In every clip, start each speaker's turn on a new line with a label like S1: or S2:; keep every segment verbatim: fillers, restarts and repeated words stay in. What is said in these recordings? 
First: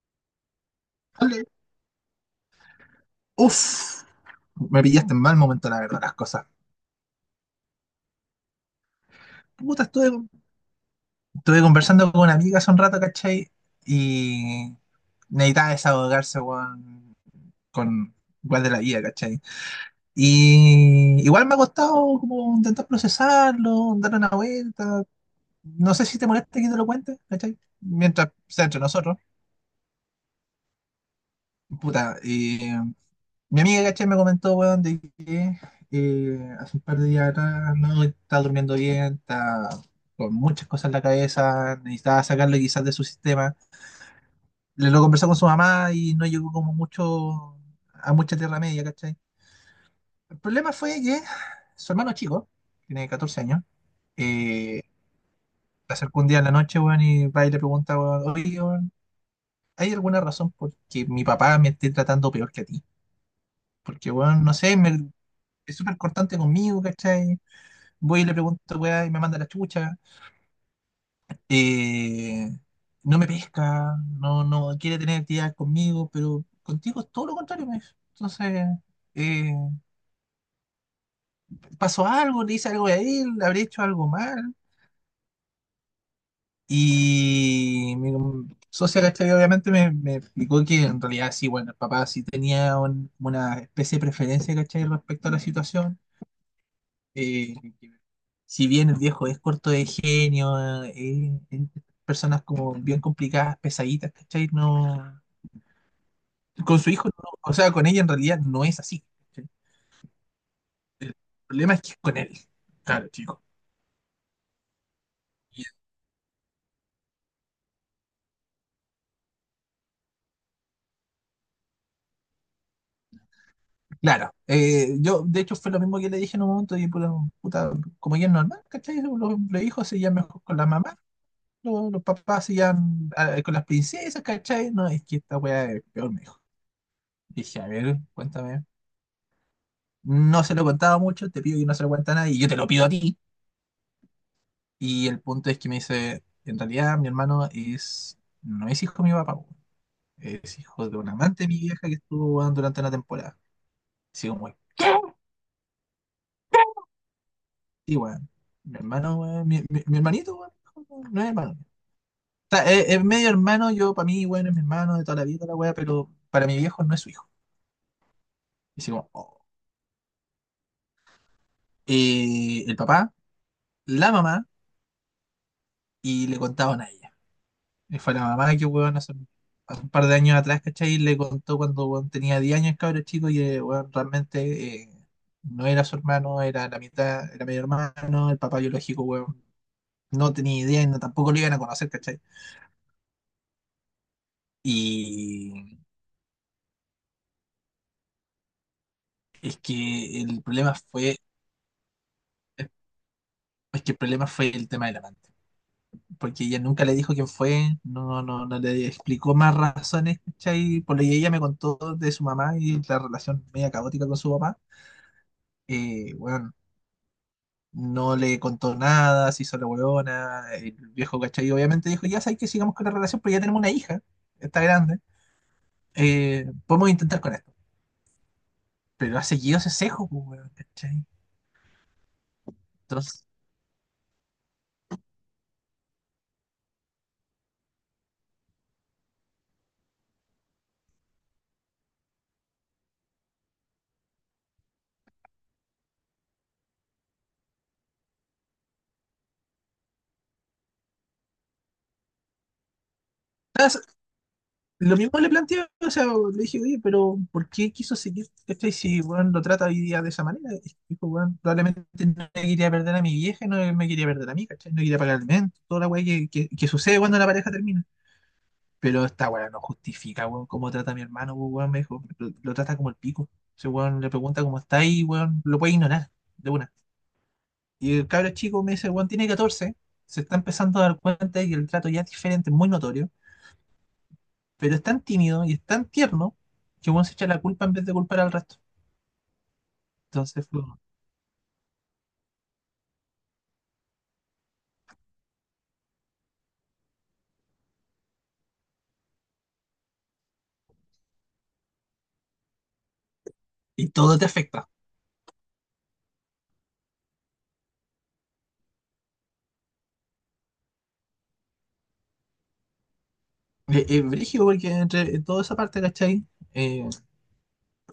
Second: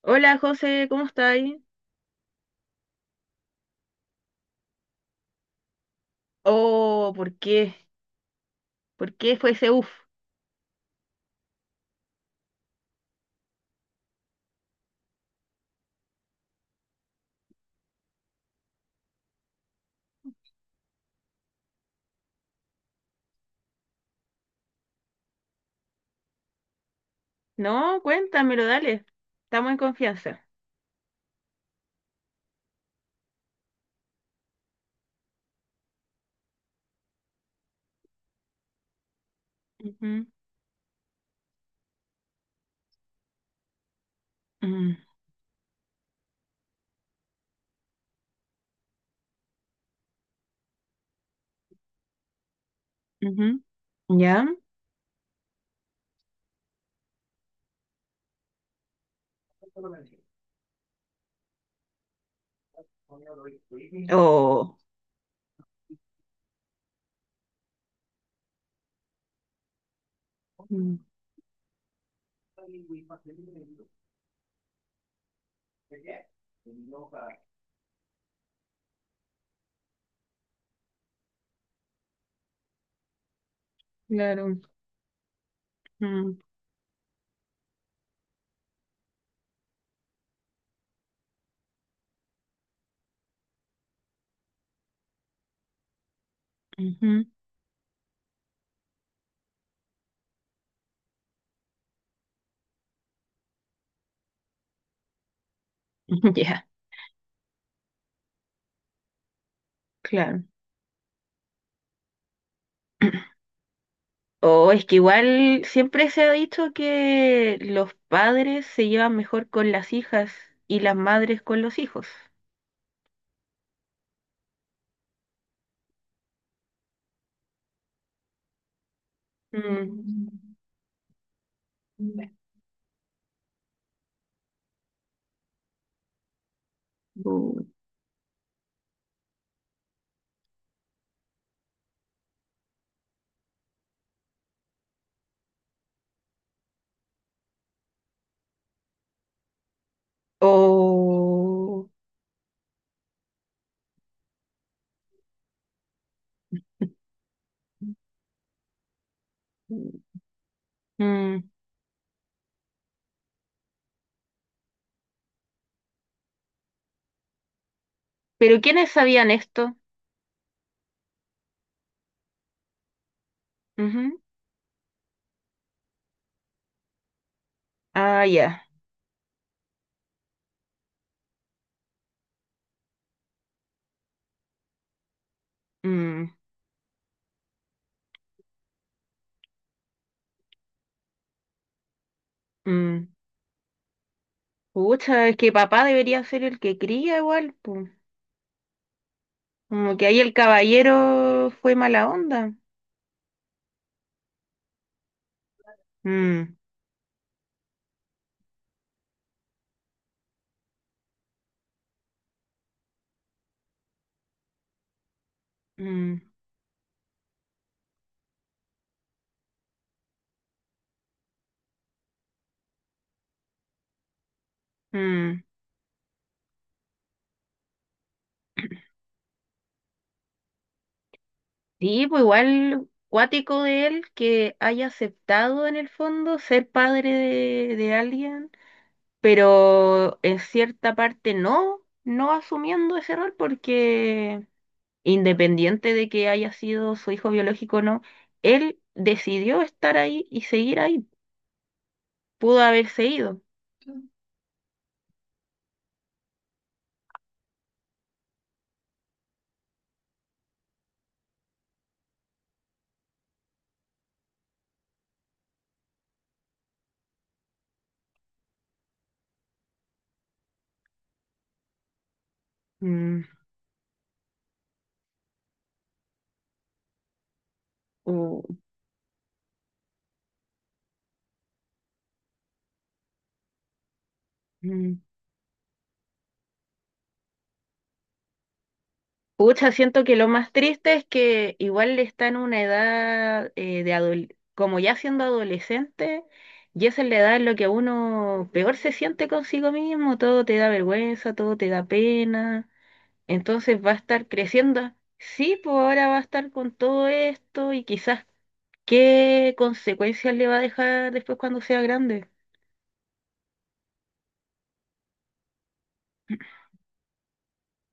S1: Hola José, ¿cómo
S2: Dale.
S1: estáis?
S2: Uf, Me pillaste en mal momento, la verdad, las cosas.
S1: Oh, ¿por qué? ¿Por qué fue ese
S2: Puta,
S1: uf?
S2: estuve, estuve conversando con una amiga hace un rato, ¿cachai? Y necesitaba desahogarse, weón, con igual de la vida, ¿cachai? Y igual me ha costado como intentar procesarlo, dar una vuelta. No sé si te molesta que te lo cuente, ¿cachai?
S1: No,
S2: Mientras
S1: cuéntamelo,
S2: sea entre
S1: dale.
S2: nosotros.
S1: Estamos en confianza.
S2: Puta, y mi amiga, caché, me comentó, weón, de que eh, hace un par de días atrás no está durmiendo bien, está
S1: Ujú,
S2: con muchas cosas en la cabeza, necesitaba sacarlo quizás de su sistema. Le
S1: mm,
S2: lo conversó con su mamá y no llegó como mucho a mucha tierra media, ¿cachai? El problema fue que su hermano chico tiene catorce
S1: ujú.
S2: años.
S1: ¿Ya?
S2: eh, Se acercó un día en la noche, weón, y va y le pregunta, weón, oye, weón, ¿hay alguna razón por que mi papá me esté tratando peor que a ti? Porque, weón, no
S1: Oh.
S2: sé, me, es súper cortante conmigo, ¿cachai? Voy y le pregunto, weá, y me manda la chucha.
S1: Mm,
S2: Eh, no me pesca, no, no quiere tener actividad conmigo, pero contigo es todo lo contrario, me dice. Entonces, eh, pasó algo, le hice algo a él, le habré hecho algo mal.
S1: claro. Mm,
S2: Y mi socia, ¿cachai? Obviamente me, me explicó que en realidad sí, bueno, el papá sí tenía un- una especie de preferencia, ¿cachai? Respecto a la situación
S1: ujú, ujú,
S2: eh, si bien el viejo es corto de genio, eh, eh, eh, personas como bien complicadas, pesaditas, ¿cachai? No,
S1: ya,
S2: con su hijo, no, o sea, con ella en realidad no es así. ¿Cachai?
S1: claro.
S2: El problema es que es con él, claro, chico.
S1: O es que igual
S2: Y
S1: siempre se ha dicho que los padres se llevan mejor con las hijas y las madres con los hijos.
S2: claro, eh, yo de hecho fue lo mismo que le dije en un momento, y puta, puta, como ella es normal, ¿cachai? Los, los hijos se llevan mejor con la mamá, los, los
S1: Mm.
S2: papás se llevan ah, con las princesas, ¿cachai? No, es que esta weá es peor, me dijo. Dije, a ver, cuéntame. No se lo contaba mucho, te pido que no se lo cuente a nadie, y yo te lo pido a ti. Y el punto es que me dice, en realidad mi hermano es, no es hijo de mi papá, weón. Es hijo de un amante de mi vieja
S1: O
S2: que estuvo weón, durante una temporada. Así como, weón, sí, weón, mi hermano, weón, mi, mi- mi hermanito, weón, no es
S1: mm,
S2: hermano. O sea, es, es medio hermano, yo para mí, bueno, es mi hermano de toda la vida, toda la weá, pero para mi viejo no es su hijo.
S1: ¿pero
S2: Y
S1: quiénes
S2: así como,
S1: sabían
S2: oh.
S1: esto?
S2: Eh, el papá, la
S1: Ujú.
S2: mamá, y le contaban a ella. Y fue la
S1: Ah,
S2: mamá
S1: ya.
S2: que, weón, hace, hace un par de años atrás, ¿cachai? Y le contó cuando weón, tenía diez años, cabrón chico, y eh, weón, realmente eh, no era su
S1: Mm,
S2: hermano, era la mitad, era medio hermano, el papá biológico, weón. No tenía idea y no, tampoco lo iban a conocer, ¿cachai?
S1: mm. Pucha, es que
S2: Y
S1: papá debería ser el que cría igual, pu.
S2: es
S1: Como que ahí
S2: que
S1: el
S2: el problema fue,
S1: caballero fue mala onda.
S2: es que el problema fue el tema del amante. Porque
S1: Mm,
S2: ella nunca le dijo quién fue, no, no, no le explicó más razones, ¿cachai? Por lo que ella me contó de su mamá y la relación media caótica con su papá. Eh,
S1: mm,
S2: weón, no le contó nada, se hizo la huevona, el viejo cachai obviamente dijo, ya sabes que sigamos con la relación, pero ya tenemos una hija, está grande,
S1: mm.
S2: eh, podemos intentar con esto. Pero ha seguido ese cejo, pues, weón, ¿cachai?
S1: Sí, pues igual
S2: Entonces,
S1: cuático de él que haya aceptado en el fondo ser padre de, de alguien, pero en cierta parte no, no asumiendo ese rol porque independiente de que haya sido su hijo biológico o no, él decidió estar ahí y seguir ahí. Pudo haberse ido.
S2: ¿sabes? Lo mismo le planteé, o sea, le dije, oye, pero ¿por qué quiso seguir, ¿cachai? Si, weón, lo trata hoy día de esa manera. Y dijo, weón, probablemente no le quería perder a mi vieja, no me quería perder a mí, ¿cachai? No quería pagar el alimento, toda la weá que, que, que sucede cuando la pareja termina. Pero esta weá no justifica, weón, cómo trata a mi hermano, pues, weón, me dijo. Lo, lo trata como el
S1: Mm,
S2: pico. Ese weón le pregunta cómo está y, weón, lo puede ignorar, de una. Y el cabro
S1: o-
S2: chico me dice, weón, tiene catorce. Se está empezando a dar cuenta de que el trato ya es diferente, muy notorio. Pero es
S1: mm.
S2: tan tímido y es tan tierno que, weón, se echa la culpa en vez de culpar al resto.
S1: Pucha, siento que lo
S2: Entonces,
S1: más
S2: fue como-
S1: triste es que igual está en una edad eh, de adol- como ya siendo adolescente, y esa es la edad en la que uno peor se siente consigo mismo, todo te da vergüenza, todo te da pena. Entonces
S2: y
S1: va a
S2: todo
S1: estar
S2: te afecta.
S1: creciendo. Sí, pues ahora va a estar con todo esto y quizás qué consecuencias le va a dejar después cuando sea grande.
S2: Es brígido porque entre toda esa parte, ¿cachai? Eh,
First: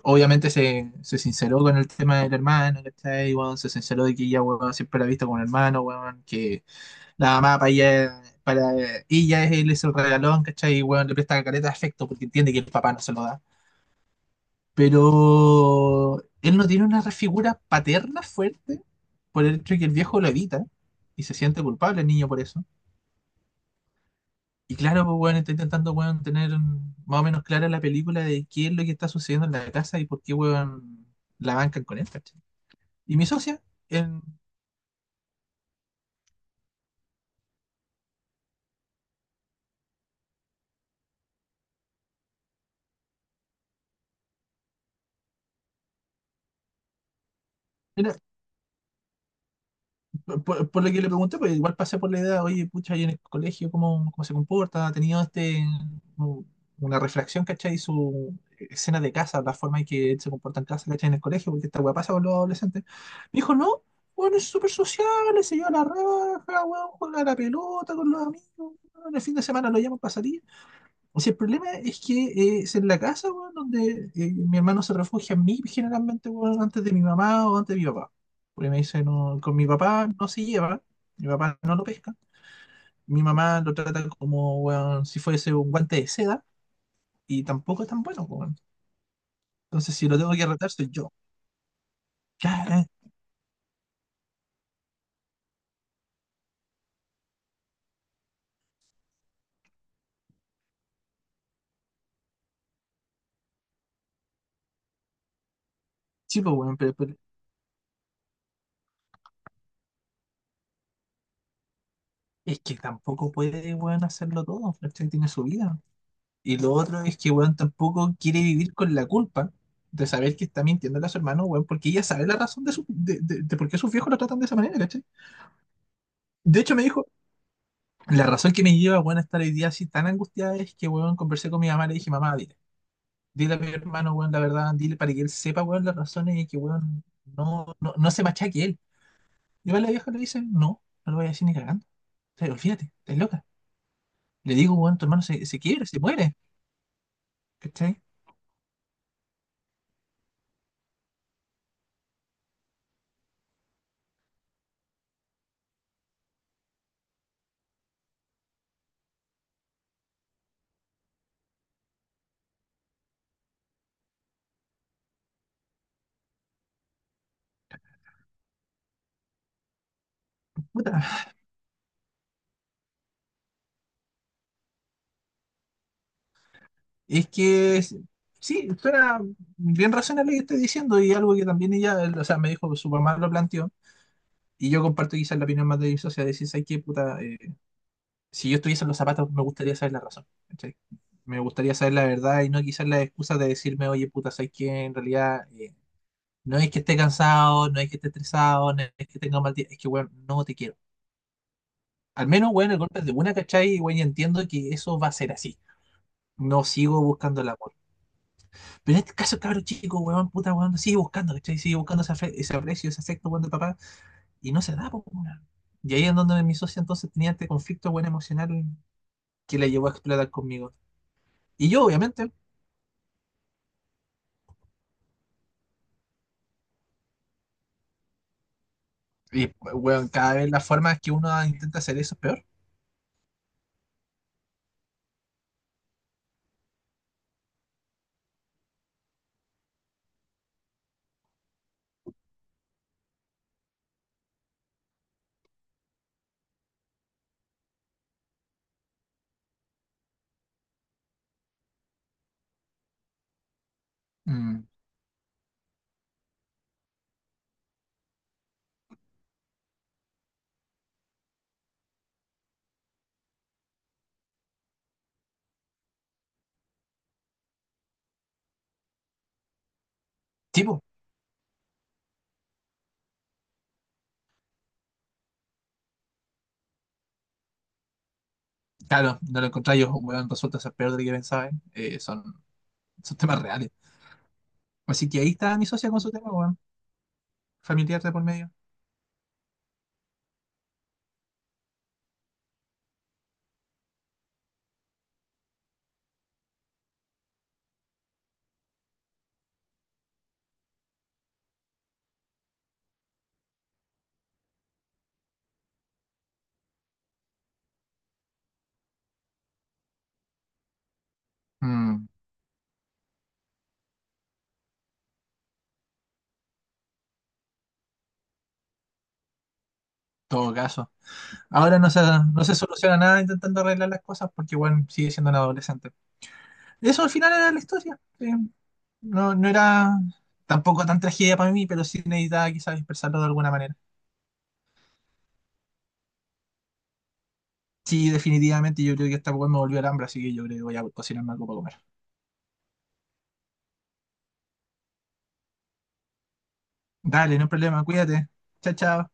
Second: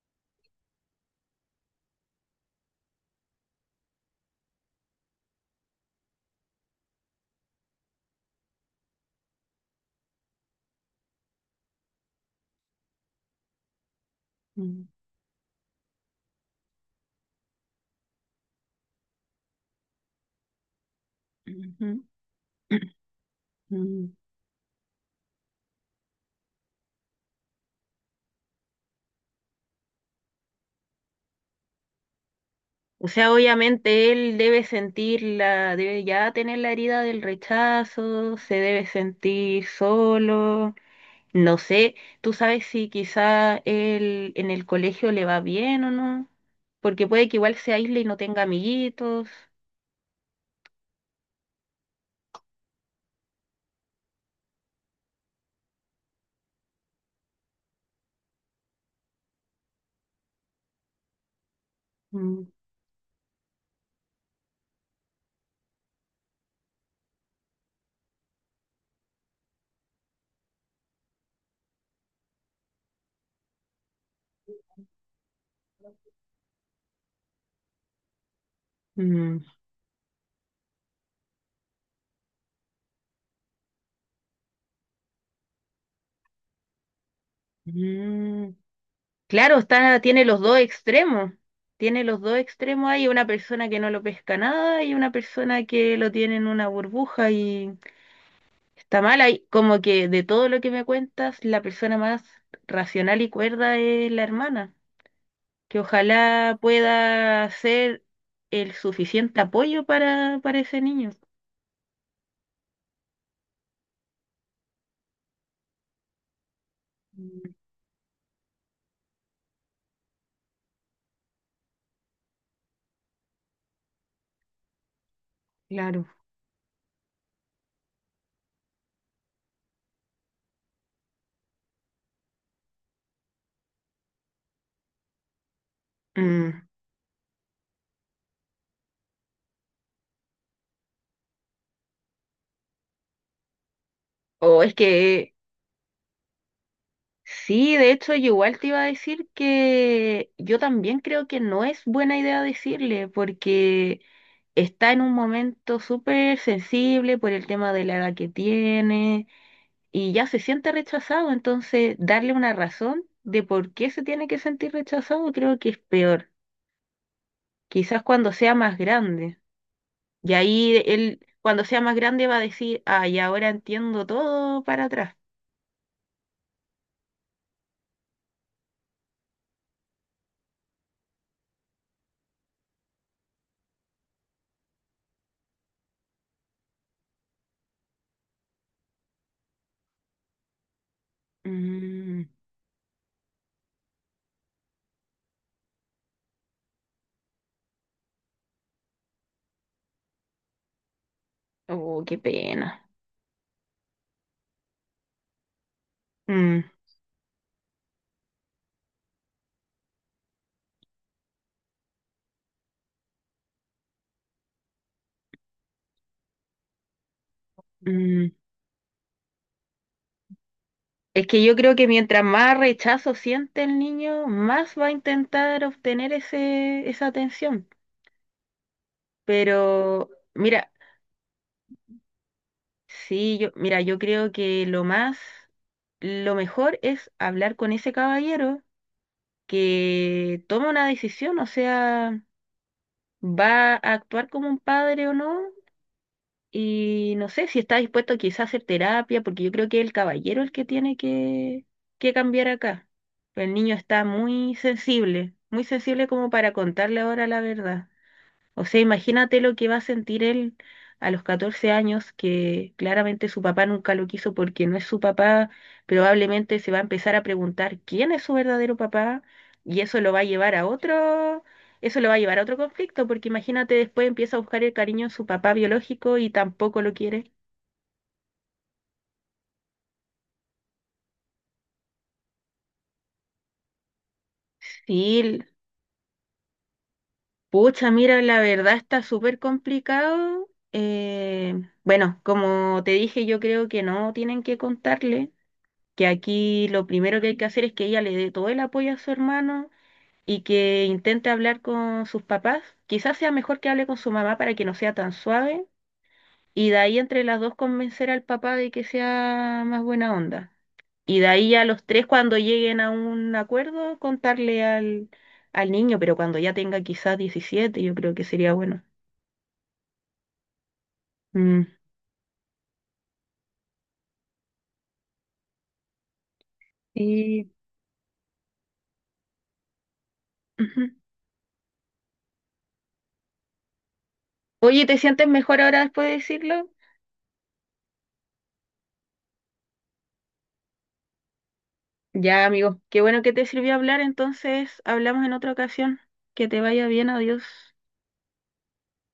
S2: Obviamente se, se sinceró con el tema del hermano, ¿cachai? Weón, se sinceró de que ella, weón, siempre la ha visto como un hermano, weón, que la mamá para ella, para ella es, él es el regalón, ¿cachai? Y, weón, le presta careta de afecto porque entiende que el papá no se lo da.
S1: Mm,
S2: Pero él no tiene una figura paterna fuerte por el hecho de que el viejo lo evita y se siente culpable
S1: ujú,
S2: el niño por eso.
S1: ujú.
S2: Y claro, pues bueno, está intentando weón, tener más o menos clara la película de qué es lo que está sucediendo en la casa y por qué weón, la bancan con esto.
S1: O
S2: Y mi
S1: sea,
S2: socia,
S1: obviamente
S2: en-
S1: él debe sentir la, debe ya tener la herida del rechazo, se debe sentir solo. No sé, tú sabes si quizá él en el colegio le va bien o no, porque puede que igual se aísle y no
S2: era-
S1: tenga amiguitos.
S2: por, por- por lo que le pregunté, pues igual pasé por la idea, oye, pucha, ahí en el colegio, ¿cómo, cómo se comporta? ¿Ha tenido este, u- una reflexión, ¿cachai? Su escena de casa, la forma en que él se comporta en casa, ¿cachai? En el colegio, porque esta weá pasa con los
S1: Mm,
S2: adolescentes. Me dijo, no, bueno, es súper social, se lleva la raja, weón, juega a la pelota con los amigos, weón, el fin de semana lo llaman para salir. O sea, el problema es que eh, es en la casa, weón, donde eh, mi hermano se refugia en mí generalmente, weón, antes de mi mamá o antes de mi papá. Porque me dice, no,
S1: mm.
S2: con mi papá no se lleva, mi papá no lo pesca, mi mamá lo trata como, weón, si fuese un guante de seda, y tampoco es tan bueno,
S1: Mm,
S2: weón.
S1: claro,
S2: Entonces,
S1: está,
S2: si lo
S1: tiene
S2: tengo
S1: los
S2: que
S1: dos
S2: retar, soy yo.
S1: extremos. Tiene los dos
S2: Ya, eh,
S1: extremos. Hay una persona que no lo pesca nada y una persona que lo tiene en una burbuja y está mal. Hay, como que de todo lo que me cuentas, la persona más racional y cuerda es la hermana, que
S2: sí, pues,
S1: ojalá
S2: weón, pero, pero
S1: pueda ser el suficiente apoyo para, para ese niño.
S2: es que tampoco puede, weón, hacerlo todo, ¿cachai? Tiene su vida. Y lo otro es que,
S1: Mm,
S2: weón, tampoco quiere vivir con la culpa de saber que está mintiendo a su hermano, weón, porque ella sabe la razón de, su, de, de- de por qué sus viejos lo tratan de esa manera, ¿cachai?
S1: claro.
S2: De hecho, me dijo, la razón que me lleva, weón, a estar hoy día así tan angustiada es que, weón, conversé con mi mamá, le dije, mamá, dile, dile a mi hermano, weón, la verdad, dile para que él sepa, weón, las razones y que,
S1: Mm.
S2: weón, no, no, no se machaque él. Y va la vieja le dice, no, no lo voy a decir ni cagando. O sea, olvídate, estás loca. Le
S1: O
S2: digo,
S1: es
S2: weón, tu hermano
S1: que
S2: se, se quiebra, se muere,
S1: Sí, de
S2: ¿cachai?
S1: hecho, yo igual te iba a decir que yo también creo que no es buena idea decirle, porque está en un momento súper sensible por el tema de la edad que tiene y ya se siente rechazado, entonces darle una razón de por qué se tiene que sentir rechazado creo que es peor. Quizás cuando sea más grande. Y ahí
S2: Puta,
S1: él, cuando sea más grande, va a decir, ay, ahora entiendo todo para atrás.
S2: Es que es- sí, suena bien razonable lo que estás diciendo y algo que también ella, o sea, me dijo, su mamá lo planteó y yo comparto quizás la opinión más de mi socia, de decir, ¿sabes qué, puta? Eh, si yo estuviese en los zapatos me gustaría saber la razón, ¿cachai? Me gustaría saber la
S1: Mm,
S2: verdad y no quizás la excusa de decirme, oye, puta, ¿sabes qué? En realidad eh, no es que esté cansado, no es que esté estresado, no es que tenga un mal día, es que, weón, no te quiero.
S1: oh, qué
S2: Al menos, weón, el
S1: pena.
S2: golpe es de una, ¿cachai? Y, weón, ya entiendo que eso va a ser así.
S1: Mm,
S2: No sigo buscando la. Pero en este caso, cabrón chico, weón, puta, weón, sigue buscando, ¿cachai? Sigue buscando ese, afe- ese aprecio, ese afecto, weón, de papá, y no se da, pues, weón. Y ahí es donde mi socia entonces tenía este conflicto, weón,
S1: mm.
S2: emocional que la llevó a explotar conmigo.
S1: Es que yo
S2: Y
S1: creo
S2: yo,
S1: que mientras
S2: obviamente,
S1: más rechazo siente el niño, más va a intentar obtener ese, esa atención.
S2: y, weón,
S1: Pero
S2: cada vez las
S1: mira,
S2: formas que uno intenta hacer eso es peor.
S1: sí, yo, mira, yo creo que lo más, lo mejor es hablar con ese caballero que toma una decisión, o sea, va a actuar como un padre o no, y no sé si está dispuesto quizás a hacer terapia, porque yo creo que es el caballero el que tiene que, que cambiar acá. El niño está muy
S2: Mm,
S1: sensible, muy sensible como para contarle ahora la verdad. O sea, imagínate lo que va a sentir él a los catorce años, que claramente su papá nunca lo quiso porque no es su papá, probablemente se va a empezar a preguntar quién es su verdadero papá y eso lo va a llevar a
S2: tipo,
S1: otro, eso lo va a llevar a otro conflicto, porque imagínate después empieza a buscar el cariño en su papá biológico y tampoco lo quiere.
S2: claro, no lo encontré yo, weón, resulta ser peor de lo que pensaba, ¿eh? Eh, son, son temas reales.
S1: Sí,
S2: Así que ahí
S1: l-
S2: está mi socia con su tema, weón,
S1: pucha,
S2: familiar de
S1: mira,
S2: por
S1: la
S2: medio.
S1: verdad está súper complicado. Eh, bueno, como te dije, yo creo que no tienen que contarle, que aquí lo primero que hay que hacer es que ella le dé todo el apoyo a su hermano y que intente hablar con sus papás. Quizás sea mejor que hable con su mamá para que no sea tan suave y de ahí entre las dos convencer al papá de que sea más buena onda. Y de ahí a los tres
S2: Mm,
S1: cuando lleguen a un acuerdo contarle al, al niño, pero cuando ya tenga quizás diecisiete yo creo que sería bueno.
S2: todo caso.
S1: Mm.
S2: Ahora no se, no se soluciona nada intentando arreglar las cosas porque igual sigue siendo un adolescente. Eso al final era
S1: Sí.
S2: la historia. eh, no, no era
S1: Ujú.
S2: tampoco tan tragedia para mí, pero sí necesitaba quizás expresarlo de alguna manera.
S1: Oye, ¿te sientes mejor ahora después de decirlo?
S2: Sí, definitivamente yo creo que esta weá me volvió al hambre, así que yo creo que voy a cocinar algo para comer.
S1: Ya, amigo, qué bueno que te sirvió hablar, entonces hablamos en otra ocasión. Que te vaya bien,
S2: Dale,
S1: adiós.
S2: no hay problema, cuídate. Chao, chao.